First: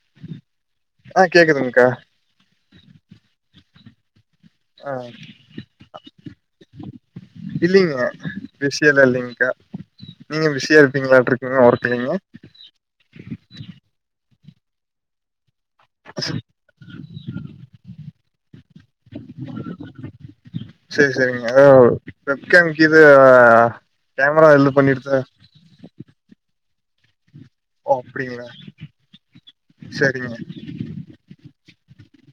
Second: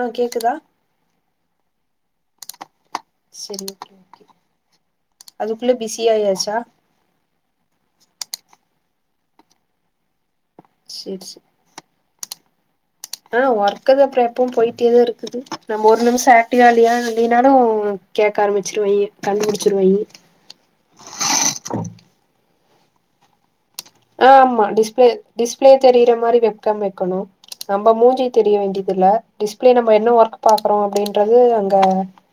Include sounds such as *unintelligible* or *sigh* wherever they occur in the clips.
ஆ கேக்குதா ஆ கேக்குதுங்க்கா செரி ஓகே ஓகே ஆ அதுக்குள்ள பிஸி ஆயாச்சா இல்லிங்க பிசி எல்லா இல்லிங்க்கா நீங்க பிசி பிஸியா செரி செரி இருப்பீங்களாட்டுருக்கங்க ஒர்க்ல்லீங்க ஆ ஒர்க் அது எப்பவு போயிட்டேதா இருக்குது நம்ம ஒரு நிமிஷ ஆக்ட்டிவா இல்லியா இல்லினாலு கேக்க ஆரம்பிச்சிருவாய்ங்க கண்டுபிடிச்சிருவாய்ங்க வெப்கேம் இக்கிது ஆ ஆமா டிஸ்பிளே டிஸ்பிளே தெரியிற மாரி வெப் கேம் வைக்கணு நம்ப ஓ மூஞ்சி அப்டிங்களா தெரிய வேண்டியது இல்ல டிஸ்பிளே நம்ம என்ன சேரிங்க ஒர்க் அப்டின்றது அங்க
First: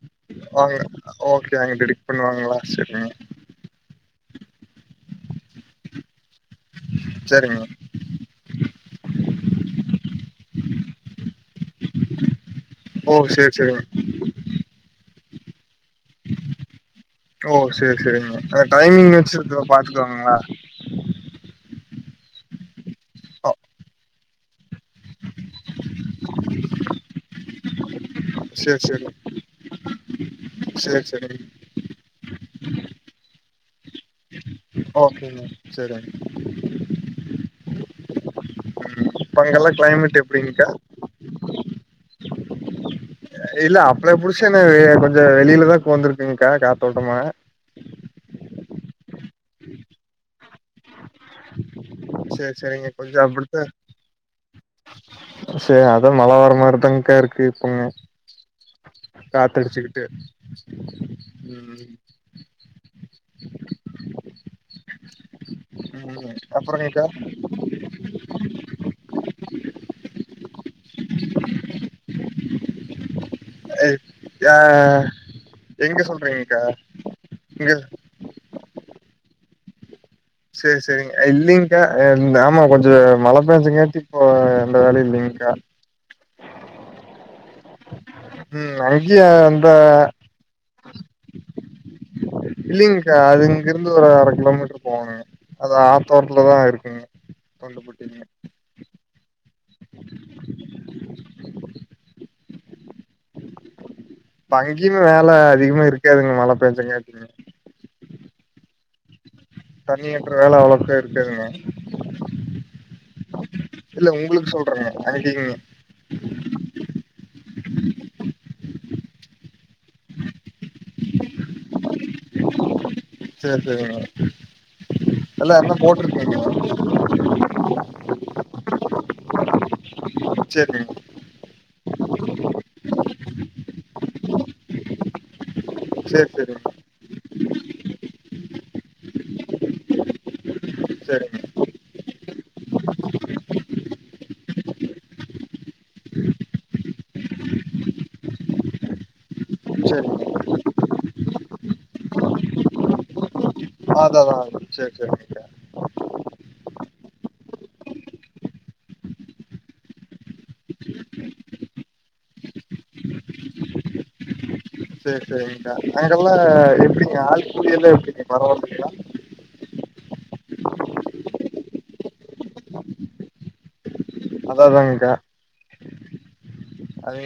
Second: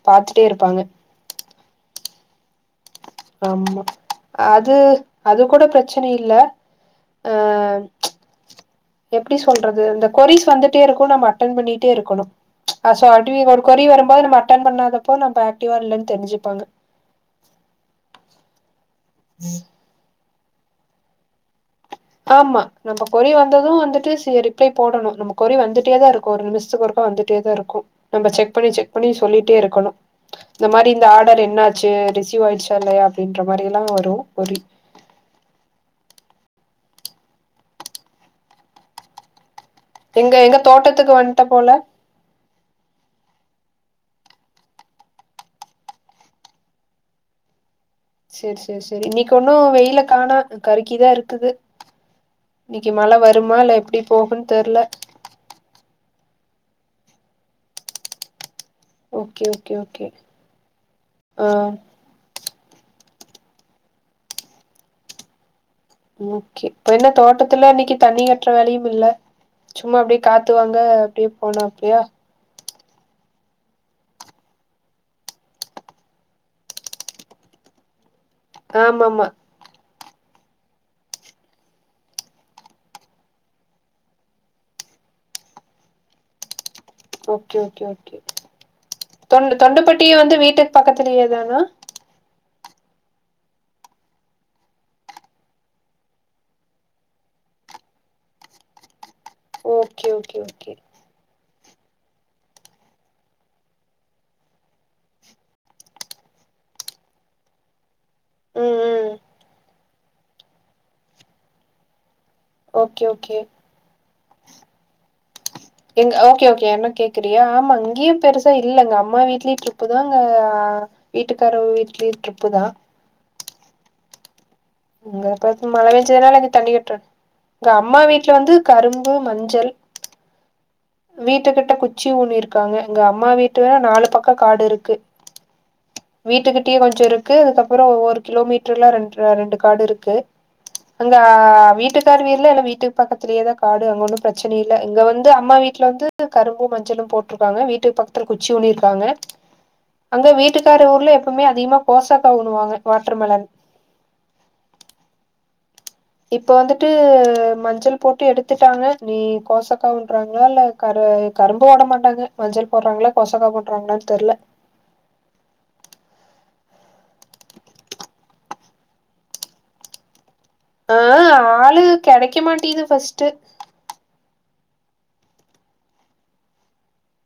பாத்துட்டே வாங்க இருப்பாங்க ஓகே அங்க டிடக்ட் பண்ணுவாங்களா செரிங் ஆமா அது அது கூட பிரச்சன இல்ல ஆ சேரிங்க எப்டி சொல்றது இந்த கொரீஸ் வந்துட்டே இருக்கு நம்ம அட்டன் பண்ணிட்டே இருக்கணு ஓ *unintelligible* சேரி ஒரு சேரிங்க கொரீ வரும்போது நம்ம அட்டன் பண்ணாதப்பா நம்ம ஆக்டிவா இல்லன்னு தெரிஞ்சுப்பாங்க ஓ சேரி சேரிங்க அத டைமிங் வெச்சு பாத்துக்குவாங்களா ஆமா நம்ம கொரி ஓ வந்தது வந்துட்டு ரிப்ளே போடணு நமக் கொறி வந்துட்டே தா இருக்கு ஒரு நிமிஷத்துக்கு ஒருக்கா வந்துட்டே தா இருக்கு நம்ம செக் பண்ணி சேரி செக் சேரி பண்ணி சொல்லிட்டே இருக்கணு இந்த மாரி சேரி இந்த ஆர்டர் சேரிங்க என்ன ஆச்சு ரிசீவ் ஆயிடுச்சா இல்லயா அப்டின்ற மாரி எல்லா வரு கொறி ஓகேங்க செரிங் ம் அங்கல்ல கிளைமேட் எங்க எங்க எப்டிங்க்கா தோட்டத்துக்கு வன்ட்ட போல இல்ல அப்ளா புடிச்சு என்ன கொஞ்ச வெளிலதா உக்காந்திருக்கேங்க்கா காத்தோட்டமா சேர் சேர் சரி இன்னிக்கி ஒன்னு வெயில காணோ கருக்கிதா இருக்குது சேரி சேரிங்க இன்னிக்கி மழ கொஞ்சோ வருமா இல்ல எப்டி போகுன்னு தெர்ல சே அதா மழ வர்ர மாரிதாங்க்கா இருக்கு இப்பமே ஓகே ஓகே காத்தடிச்சுக்கிட்டு ஓகே ஆ ம் ம் ஓகே இப்ப அப்புறங்கக்கா என்ன தோட்டத்துல இன்னிக்கி தண்ணி காட்டுற வேலையும் இல்ல சும்மா அப்டியே காத்துவாங்க அப்டியே போனாப்பியா இப் ஆ எங்க சொல்றீங்கக்கா இங்க ஆமா ஆமா செரி செரிங் இல்லிங்க்கா ஆமா கொஞ்ச மழ பேஞ்சுங்காட்டி இப்போ அந்த வேல இல்லிங்க்கா ஓகே ஓகே ஓகே ம் அங்கேயே தொண்ட அந்த தொண்டுப்பட்டியே வந்து வீட்டுக்கு பக்கத்துலயேதானா இல்லிங்க்கா அது இங்கிருந்து ஒரு அர கிலோமீட்டர் போகணுங் அது ஆத்தோரத்ததுல தா இருக்குங்க தொண்டபட்டீங்க ஓகே ஓகே ஓகே எங்கியுமே வேல அதிகமா இருக்காதுங்க மழ பேஞ்சங்கேட்டிங் ம் ம் தண்ணி கட்ற வேல அவ்வளவுக்கா இருக்காதுங்கா ஓகே ஓகே இல்ல உங்களுக்கு சொல்ற அன்னிக்கு இங்க எங்க ஓகே ஓகே என்ன கேக்குறியோ ஆமா இங்கியு பெருசா இல்ல எங்க அம்மா வீட்லியு டிரிப்புதா அங்க ஆ வீட்டுக்காரவ வீட்லியு டிரிப்புதா சேரி சேரி மேடம் உங்க பத் மழ பெஞ்சதுனால இங்க தண்ணி கட்ற இங்க அம்மா வீட்ல வந்து கரும்பு மஞ்சள் சேரி வீட்டு கிட்ட குச்சி ஊனியிருக்காங்க எங்க அம்மா வீட்ட நாலு பக்க காடு இருக்கு சேரி சேரிங்க வீட்டுக்கிட்டயு கொஞ்ச இருக்கு அதுக்கப்புறோ ஒவ்வொரு கிலோ மீட்டர்ல்லா ரெண்டர ரெண்டு காடு இருக்கு அங்க சேரிங்க வீட்டுக் த்தார் வீர்ல வீட்டுக்கு பக்கத்திலியேதா காடு அங்க ஒன்னு பிரச்சன இல்ல இங்க வந்து அம்மா வீட் ட்ல வந்து கரும்பு மஞ்சளு போட்டிருக்காங்க வீட்டுக்கு பக்கத்துல குச்சி ஊணி இருக்காங்க அங்க சேரிங்க வீட்டுக்கார் ஊர்ல எப்பவுமே அதிகமா கோசக்கா ஊண்ணுவாங்க வாட்டர்மெலன் ஆதாவா சரி சரி இப்ப வந்துட்டு மஞ்சள் போட்டு எடுத்துட்டாங்க நீ கோசக்கா ஊண்றாங்களா இல்ல கரு கரும்பு ஓடமாட்டாங்க மஞ்சள் போறாங்களா கோசக்கா போடறாங்களானு தெர்ல சேரி சேரிங்க அங்கெல்லா எப்டிங்க்கா ஆள் கூலி எல்லா எப்டிங் பரவாலிங்களா ஆ ஆளு கெடைக்கமாட்டிது ஃபஸ்ட் அதா அதாங்க்கா அது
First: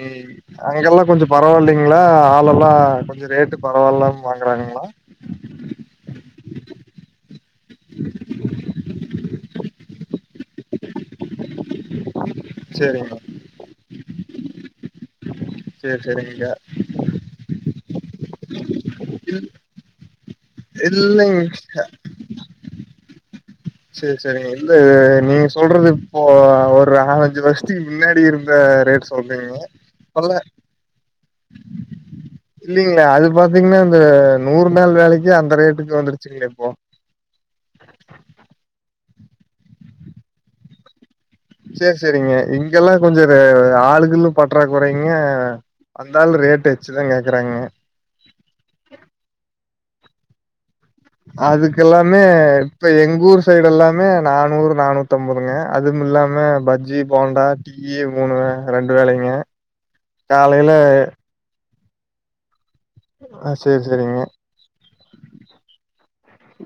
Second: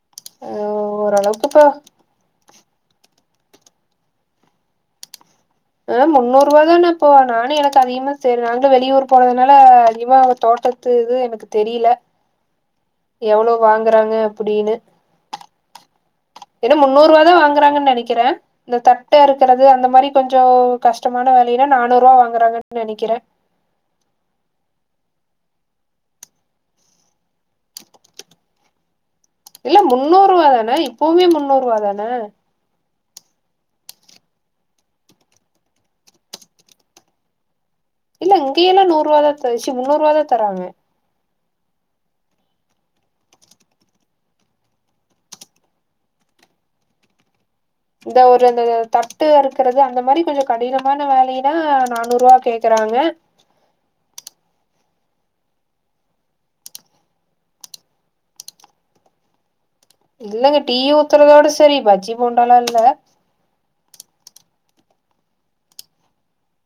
அங்கெல்லா கொஞ்ச ஓரளவுக்கு இப்ப பரவால்லிங்களா இல்லா இவ்ளா கொஞ்ச ரேட்டு பரவாயில்லாம வாங்கறாங்கங்களா ஆ முன்னூரூவாதான இப்ப நானே எனக்கு அதிகமா சரி நாங்களு வெளியூர் போறதுனால அதிகமா அவங்க தோட்டத் த்து இது எனக்கு தெரியல சேரிங்கா எவ்ளோ வாங்கறாங்க அப்டின்னு சேரி சேரிங்கக்கா என்ன முன்னூரூவாதா வாங்குறாங்கன்னு நெனைக்கிறே இந்த தட்ட இருக்கிறது அந்த மாரி கொஞ்சே கஷ்டமான இல்லைங்க வேலையிலா நானூரூவா வாங்குறாங்கன் நெனைக்கிறே சேரி சேரிங்க இல்ல நீங்க சொல்றது இப்போ ஒரு நாளஞ்சு வருஷத்துக்கு முன்னாடி இருந்த ரேட் சொல்றீங்க இல்ல இப்பல்லா முன்னூரூவா தான இப்பவுமே முன்னூரூவா தான இல்லிங்களே அது பாத்தீங்கன்னா இந்த நூறு நாள் வேலைக்கு அந்த ரேட்க்கு வந்துருச்சிங்களே இப்போ இல்ல இங்கயெல்லா நூறு ரூவா தச்சி முன்னூரூவா தா தராங்க சே சேரிங்க இங்கெல்லா கொஞ்ச ரே ஆளுகளு பற்றா குறைங்க அந்தாளு ரேட் வச்சுதா கேக்குறாங்க இந்த ஒரு அந்த தட்டு அறுக்கிறது அந்த மாரி கொஞ்ச கடினமான வேலையினா நானூரூவா கேக்குறாங்க த்தைடு எல்லாமே நானூறு நானூத்தம்பதுங்க அதுவு இல்லாம பஜ்ஜி போண்டா டீ டீயி மூனு வே ரெண்டு வேலைங்க இல்லங்க காலையில டீ ஊத்தறதோட சேரி பஜ்ஜி போண்டாலா இல்ல ஆ சேரி சேரிங்க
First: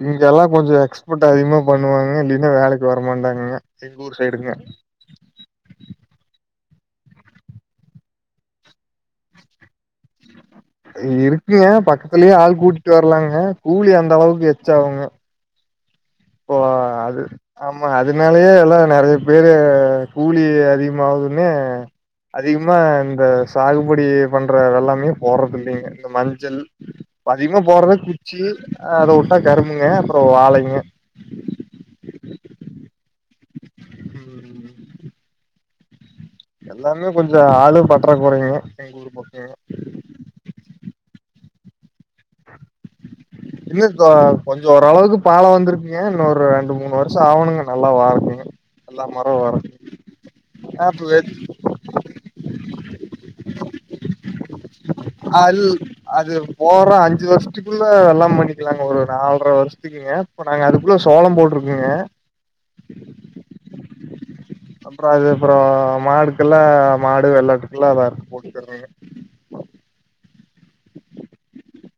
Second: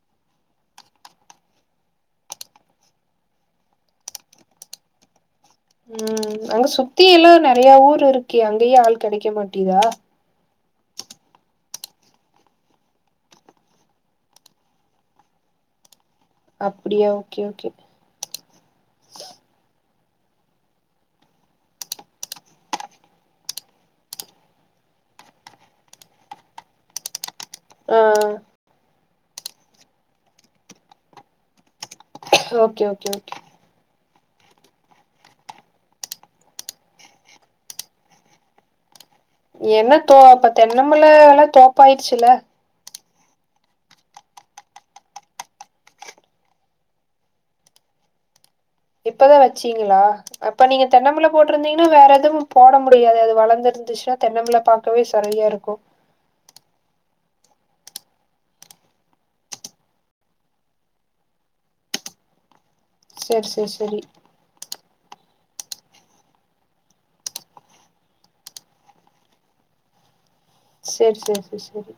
இங்க எல்லா கொஞ்ச எக்ஸ்பட் அதிகமா பண்ணுவாங்க இல்லின்னா வேலைக்கு வரமாட்டாங்கங்க எங் ஊர் சைடுங்க ம் அங்க சுத்தி எல்லா நெறைய ஊர் இருக்கே அங்கயே ஆள் கெடைக்கமாட்டிதா இருக்குங்க பக்கத்துலயே ஆள் கூட்டிட்டு வரலாங்க கூலி அந்த அளவுக்கு எச்ச ஆகுங்க ஓ அப்டியா அது ஓகே ஓகே ஆமா அ துனாலயே எல்லா நறைய பேரு கூலி அதிகமாவுதுன்னே அதிகமா இந்த சாகுபடி பண்றதெல்லாமே போடுறது இல்லைங்க இந்த மஞ்சள் அதிகமா போறதா ஆ குச்சி அத விட்டா கரும்புங்க அப்புறோ வாழைங்க ஓகே ஓகே ஓகே ம் ம் எல்லாமே கொஞ்ச ஆளு பற்றாக்குறைங்க எங்க ஊர் பக்கங்க என்னப்ப அப்ப தென்னபுல எல்லா தோப்பாயிருச்சுல இன்ன க கொஞ்ச ஓரளவுக்கு பால வந்திருக்குங்க இன்னொரு ரெண்டு மூணு வருஷ ஆவணுங்க நல்லா வாரக்குங்க எல்லா இப்பதா மரோ வரக்கு வெச்சீங்களா அப்ப நீங்க ஆ இப்ப தென்னபுல போட் டுருந்தீங்கன்னா வேற எதுவு போட முடியாது அது வளந்துருன்துச்சா அல் அது போட்ற அஞ்சு வருஷத்துக்குள்ள எல்லா பண்ணிக்கலாங்க ஒரு நால்ர வருஷத்துக் குங்க இப்ப நாங்க அதுக்குள்ள சோளம் போட்ருக்கங்க சரி சரி சரி அப்புறோ அது அப்புறோ மாடுக்கெல்லா மாடு வெள்ளாட்டுக்கெல்லா அதா இருக்கு போட்டுக்கறங்க செரி செரி செரி செரி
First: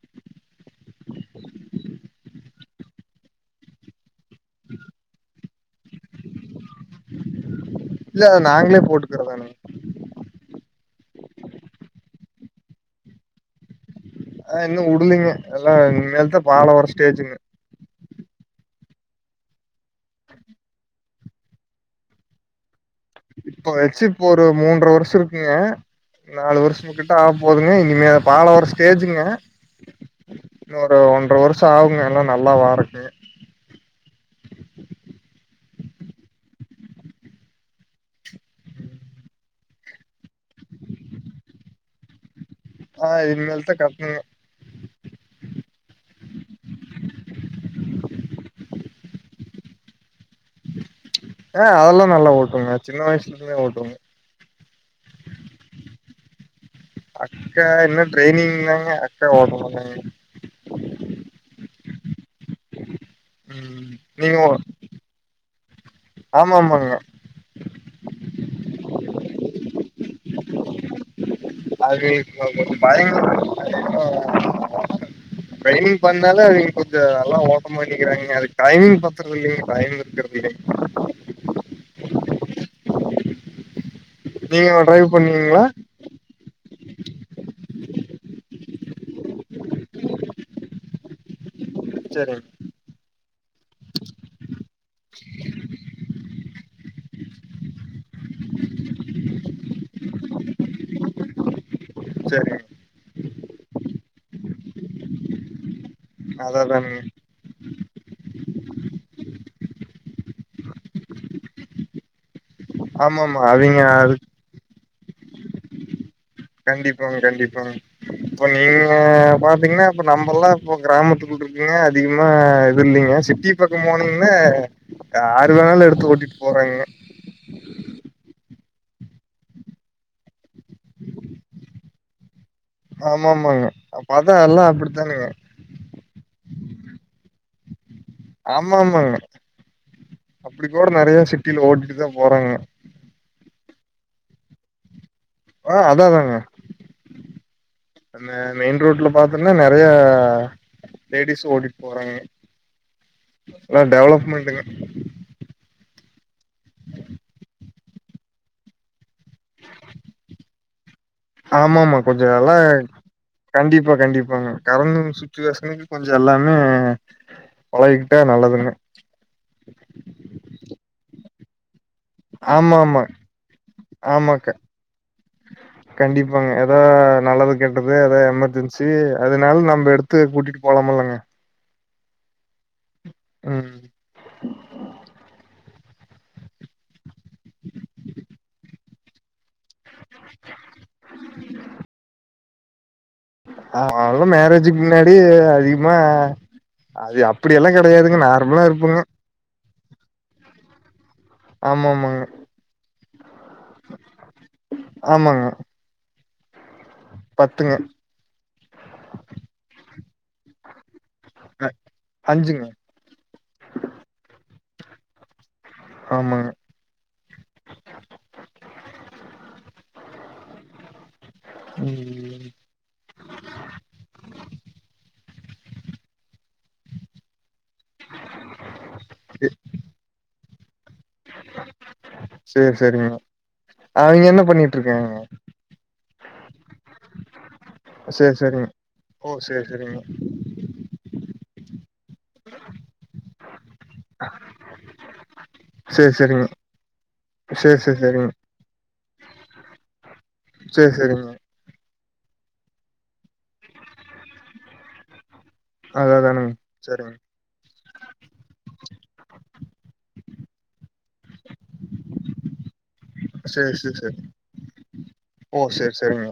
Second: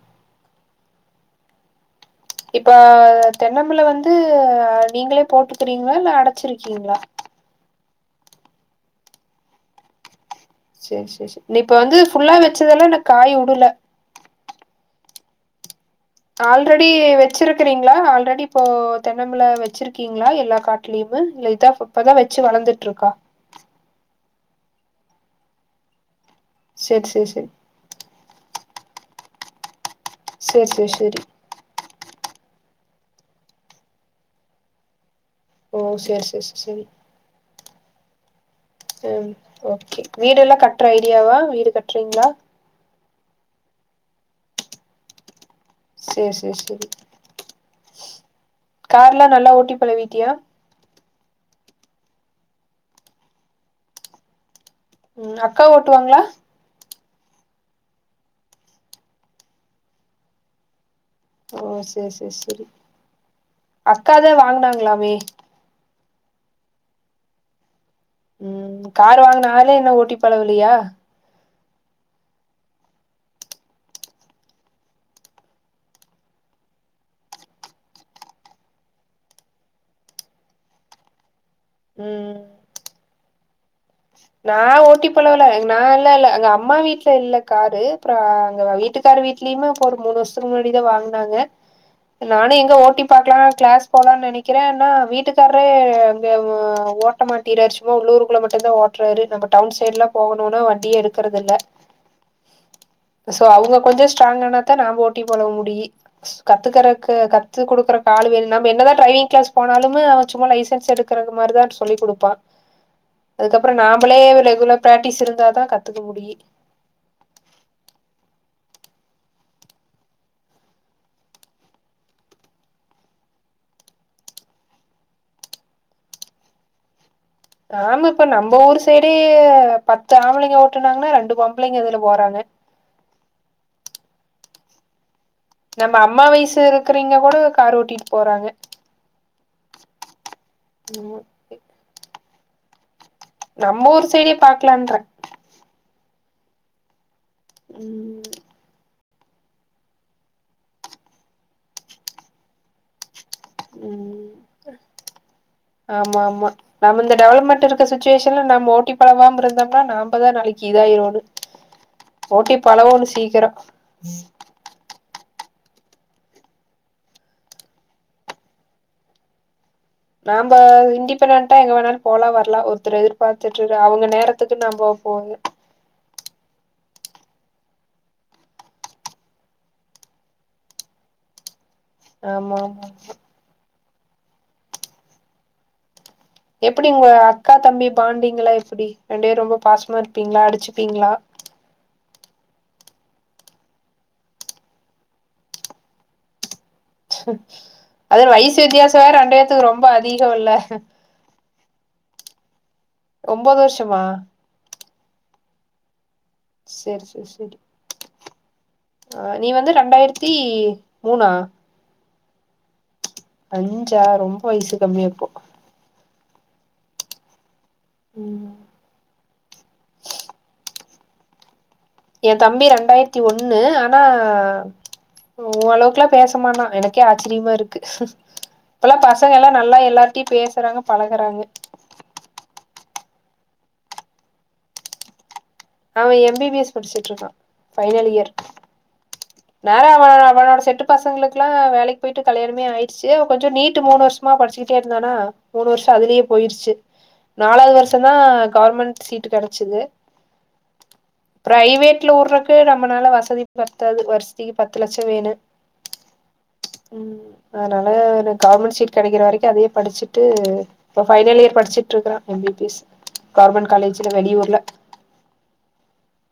இப்ப தென்னம்புல வந்து நீங்களே போட்டுக்கிறீங்களா இல்ல அடச்சிருக்கீங்களா இல்ல நாங்களே போட்டுக்கறதான செரி செரி செரி நீ இப்ப வந்து ஃபுல்லா வெச்சதெல்லா அந்த காய் விடல ஆ இன்னு உடலிங்க அதா இன்மேல் ஆல்ரெடி வெச்சிரு க்குறீங்களா ஆல்ரெடி இப்போ தென்னபுல வெச்சிருக்கீங்களா எல்லா காட்லயுமே இல்ல இதா இப்பதா வெச்சு வளர்ந்துட்ருக்கா இப்ப வெச்சு இப்போ மூன்ர வருஷ இருக்குங்க நாலு சேரி வருஷங்கிட்ட சேரி ஆக சேரி போது ங்க இனிமே பால வர ஸ்டேஜுங்க சேரி சேரி இன்னொரு சேரி ஒன்ர வரு ஷ ஆவுங்க எல்லா நல்லா வாறக்கு ஓ செர் செர் செர் செரி ம் ஓகே வீடெல்லா கட்ற ஐடியாவா வீடு கட்றீங்களா ஆ இன்மேல் தா கட்ணுங்க சேர் சேர் சேரி கார்லா நல்லா ஓட்டி பழவிட்டியா ஆ அதெல்லா நல்லா ஓட்டுவெங்க சின்ன வயசுல இருந்தே ஓட்டுவெ ம் அக்கா ஓட்டுவாங்ளா அக்கா இன்னு ட்ரரைனிங் தாங்க அக்கா ஓட்ட மாட்டாங்க ஓ சேர் சேர் செரி ம் அக்காதா நீங்க ஓ வாங்குனாங்ளாமே ஆமா ஆமாங்க ம் கார் வாங்குன ஆளே இன்னு ஓட்டி பழவலையா அது இப்ப டைம் *inaudible* ட்ரைவிங் பண்ணாலே இங் கொஞ்ச நல்லா ஓட்ட மாட்டிக்கிறாங்க அது டைமிங் பத்தல இல்லைங்க டைம் இருக்கு கிடை ம் நா நீங்க ஓட்டி டிரைவ் பழவல பண்ணுவீங்களா நா எல்லா இல்ல அங்க அம்மா வீட்ல இல்ல காரு அப்றோ அங்க வீட்டுக் க்கார் வீட்லயுமே இப்ப ஒரு மூணு வருஷத்துக்கு முன்னாடிதா வாங்குனாங்க நானே சரிங்க எங்க ஓட்டி பக்கலா கிளாஸ் போலா நெனைக்கிறே ஆனா வீட்டுக்காரே அங்க ஓட் மாட்ட மாட்டிகிறாரு சும்மா உள்ளூரு உள்ள மட்டுந்தா ஓட்ராரு நம்ம டவுன் சைட்லா போகணுனா வண்டியே எடுக்கறது இல்ல சரிங்க சோ அவுங்க கொஞ்சோ ஸ்ட்ராங் ஆனாதா நாம ஓட்டி பழக முடியு அததானுங்க கத்துறதுக்கு கத் து குடுக்குறக் ஆளு வேணு நம்ம என்னதா ட்ரைவிங் கிளாஸ் போனாலு அவன் சும்மா லைசன்ஸ் எடுக்கற மாரி தா சொல்லி குடுப்பா ஆமா ஆமா அ அப்புறோ நாமளே ரெகுலர் பிராக்டிஸ் இருந்தா தா கத்துக்க முடியு கண்டிப்பாங்க கண்டிப்பாங்க இப்ப நீங்க பாத்தீங்கன்னா இப்ப நம்மல்லா இப்ப கிராமத்துக்குள் இருப்பீங்க அதிகமா இது இல்லீங்க சி ட்டி பக்கோ போனிங்கனா யாரு வேணாலு எடுத்து ஓட்டிட்டு போறாங்கங்க ஆமா இப்ப நம்ம ஊர் சைடே பத்து ஆம்பளைங்க ஓட்டுனாங்கனா ரெண்டு பொம்பளைங்க இதுல போறாங்க ஆமா ஆமாங்க பாத்தா எல்லா அப்டிதாங்க நம்ம அம்மா வயசு இருக்றவைங்க கூட கார் ஓட்டிட்டு போறாங்க ஆமா ஆமாங்க அப்டி கூட நெறையா ம் சிட்டில ஓட்டிட்டு தா போறாங்க நம்ம ஊர் சைடே பாக்லான்றே ஆ அதா அதாங்க என்ன ம் மெயின் ரோட்ல பாத்தோன்னா நெறையா லேடிஸு ஓட்டிட்டு போறாங்க எல்லா ம் டெவலப்மெண்ட்டுங்க ஆமா ஆமா நம்ம இந்த டெவலப்மெண்ட் இருக்க சுச்சுவேஷன்ல நம்ம ஓட்டி பழவாம இருந்தோனா நம்பதா நாளைக்கி இதாயிருவோனு ஆமாமா கொஞ்சோ நல்லா ஓட்டி பழவோனு சீக்கிரோ கண்டிப்பா கண்டிப்பாங்க கடந்து வந்த சுச்சுவேஷனுக்கு கொஞ்சோ எல்லாமே பழகிக்கிட்டா நல்லதுங்க நாம்ப இண்டிபென்டன்டா எங்க வேணாலு போலா வரலா ஒருத்தர ஆமாமா எதிர்பார்த்துட்டு அவுங்க ஆமாக்கா நேரத்துக்கு நம்ம போக கண்டிப்பாங்க எதா நல்லது கெட்டுது எதாது எமர்ஜென்சி அதனால நம்ம எடுத்து கூட்டிட்டு போலாமல்லங்க ஆமா ஆமாங்க ம் எப்டி உங்க அக்கா தம்பி பாண்டிங்லா எப்டி ரெண்டு பேர் ரொம்ப பாசமா இருப்பீங்களா அடிச்சுப்பீங்களா ஆ அவளு மேரேஜுக்கு முன்னாடி அதிகமா அது அப்டியெல்லா கெடையாதுங்க அது வயசு நார்மலா இருப்பங்க வித்தியாசோ வேற ரெண்டு பேத்துக்கு ரொம்ப அதிகோ இல்ல ஆமா ஆமாங்க ஒம்போது வர்ஷமா ஆமாங்க சேரி சேரி சேரி பத்துங்க ஆ நீ வந்து ரெண்டாயிரத்தி மூணா ஆ அஞ்சுங்க அஞ்சா ரொம்ப வயசு கம்மி அப்போ ஆமாங்க *unintelligible* என் ம் தம்பி ரெண்டாயிரத்தி ஒன்னு ஆனா உங்க அளவுக்கெலா பேசமாட்டா எனக்கே ஆச்சிரியமா இருக்கு இப்பெல்லா பசங்க எ எல்லா நல்லா எல்லார்ட்டையு பேசுறாங்க பழகுறாங்க சேரி சேரிங்க அவிங்க என்ன பண்ணிட்டு இருக்காங்க அவன் எம் பி பி எஸ் படிச்சுட்டு இருக்கா பைனல் இயர் சேரி சேரிங்க ஓ சேரி நேரா சேரிங்க அவன் அவனோட செட்டு பசங்களுக்குல்லா வேலைக்கு போயிட்டு கல்யாணமே ஆயிருச்சு கொஞ்சோ நீட் டு மூணு வருஷமா படிச்சுக்கிட்டே இருந்தானா மூணு வருஷோ சேரி அதுலயே சேரிங்க போயிருச்சு நாலாவது சேரி சேரி வருஷந்தா சேரிங்க கவர்மெண்ட் சீட் கெடச்சது சேரி சேரிங்க பிரைவேட்ல உடறக்கு நம்மளால வசதி பத்தாது வருஷத்துக்கு பத்து லட்சம் வேணும் அதே தானுங்க செரிங்க அதனால எனக்கு கவர்மெண்ட் சீட் கெடைக்கிற வரைக்கும் அதையே படிச்சிட்டு இப்ப பைனல் இயர் படிச்சிட் டுருக்கிறன் M B B S government சேரி சேரி காலேஜில சேரி வெளியூர்ல ஓ செரி செரிங்க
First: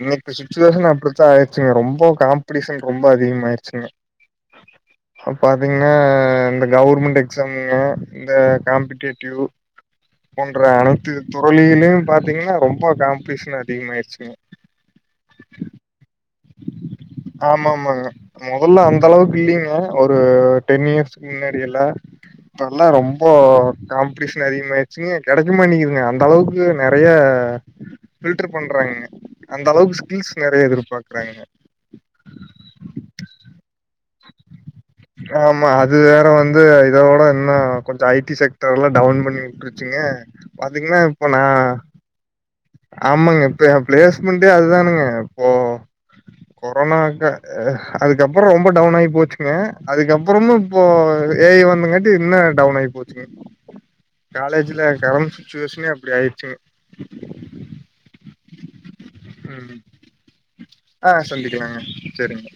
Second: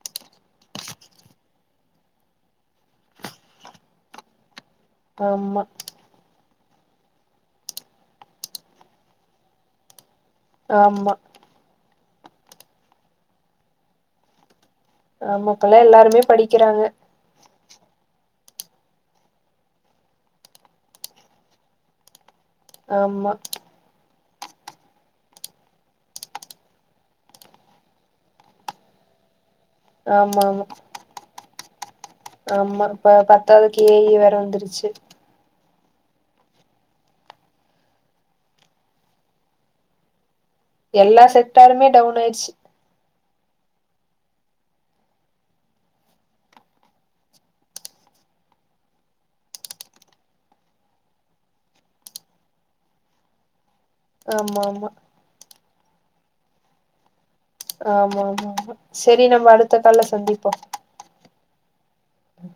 இன்னைக்கு சுச்சிவேஷன் அப்டித்தான் ஆயிடுச்சிங்க ரொம்ப காம்பிடிஷன் ரொம்ப அதிகமா ஆயிருச்சிங்க அ ஆமா பாத்தீங்கன்னா இந்த கவர்மெண்ட் எக்ஸாம்ங்க இந்த காம்பிடேட்டிவ் போன்ற அனைத்து ஆமா துறளிலயும் பாத்தீங்கன்னா ரொம்ப காம்பிடிஷன் அதிகமாயிருச்சிங்க ஆமா இப்பல்லா எல்லாருமே படிக்கறாங்க ஆமா ஆமாங்க மொதல்ல அந்த அளவுக்கு இல்லங்க ஒரு டென் இயர்ஸ்க்கு முன்னாடி எல்லா இப்பல்லாம் ரொம்போ ஆமா காம்பிடிஷன் அதிகமாயிடுச்சி கெடைக்கமாட்டிக்குதுங்க அந்த அளவுக்கு நறையா பில்டர் பண்றாங்கங்க அந்த அளவுக்கு ஹில்ஸ் ஆமா ஆமா நறையா எதிர்பாக்கறாங்கங்க ஆமா இப்ப பத்தாததுக்கு ஏஐ வேற வந்துருச்சி ஆமா அது வேற வந்து இதோட என்ன கொஞ்சம் ஐடி செக்டர்லா டவுன் பண்ணி உட்டுரு ச்சிங்க பாத்தீங்கன்னா எல்லா இப்போ நா செக்டாருமே டவுன் ஆயிடுச்சி ஆமாங்க இப்ப என் பிளேஸ் மண்ட்டே அதுதானுங்க இப்போ கொரோனாக்கு அதுக்கப்புறம் ரொம்ப டவுன் ஆயி போச்சிங்க அதுக்கப்புறமும் இப்போ ஏ ஐ வந்தங்காட்டி இன்னு டவுன் ஆயி போச்சிங்க ஆமா ஆமா காலேஜில கரண்ட் சுச்சிவேஷனே அப்டி ஆயிடுச்சிங்க ஆமா ஆமா ஆமா செரி நம்ம ம் அடுத்த கால்ல சந்திப்போம் ஆ சந்திக்கலாங்க செரிங்க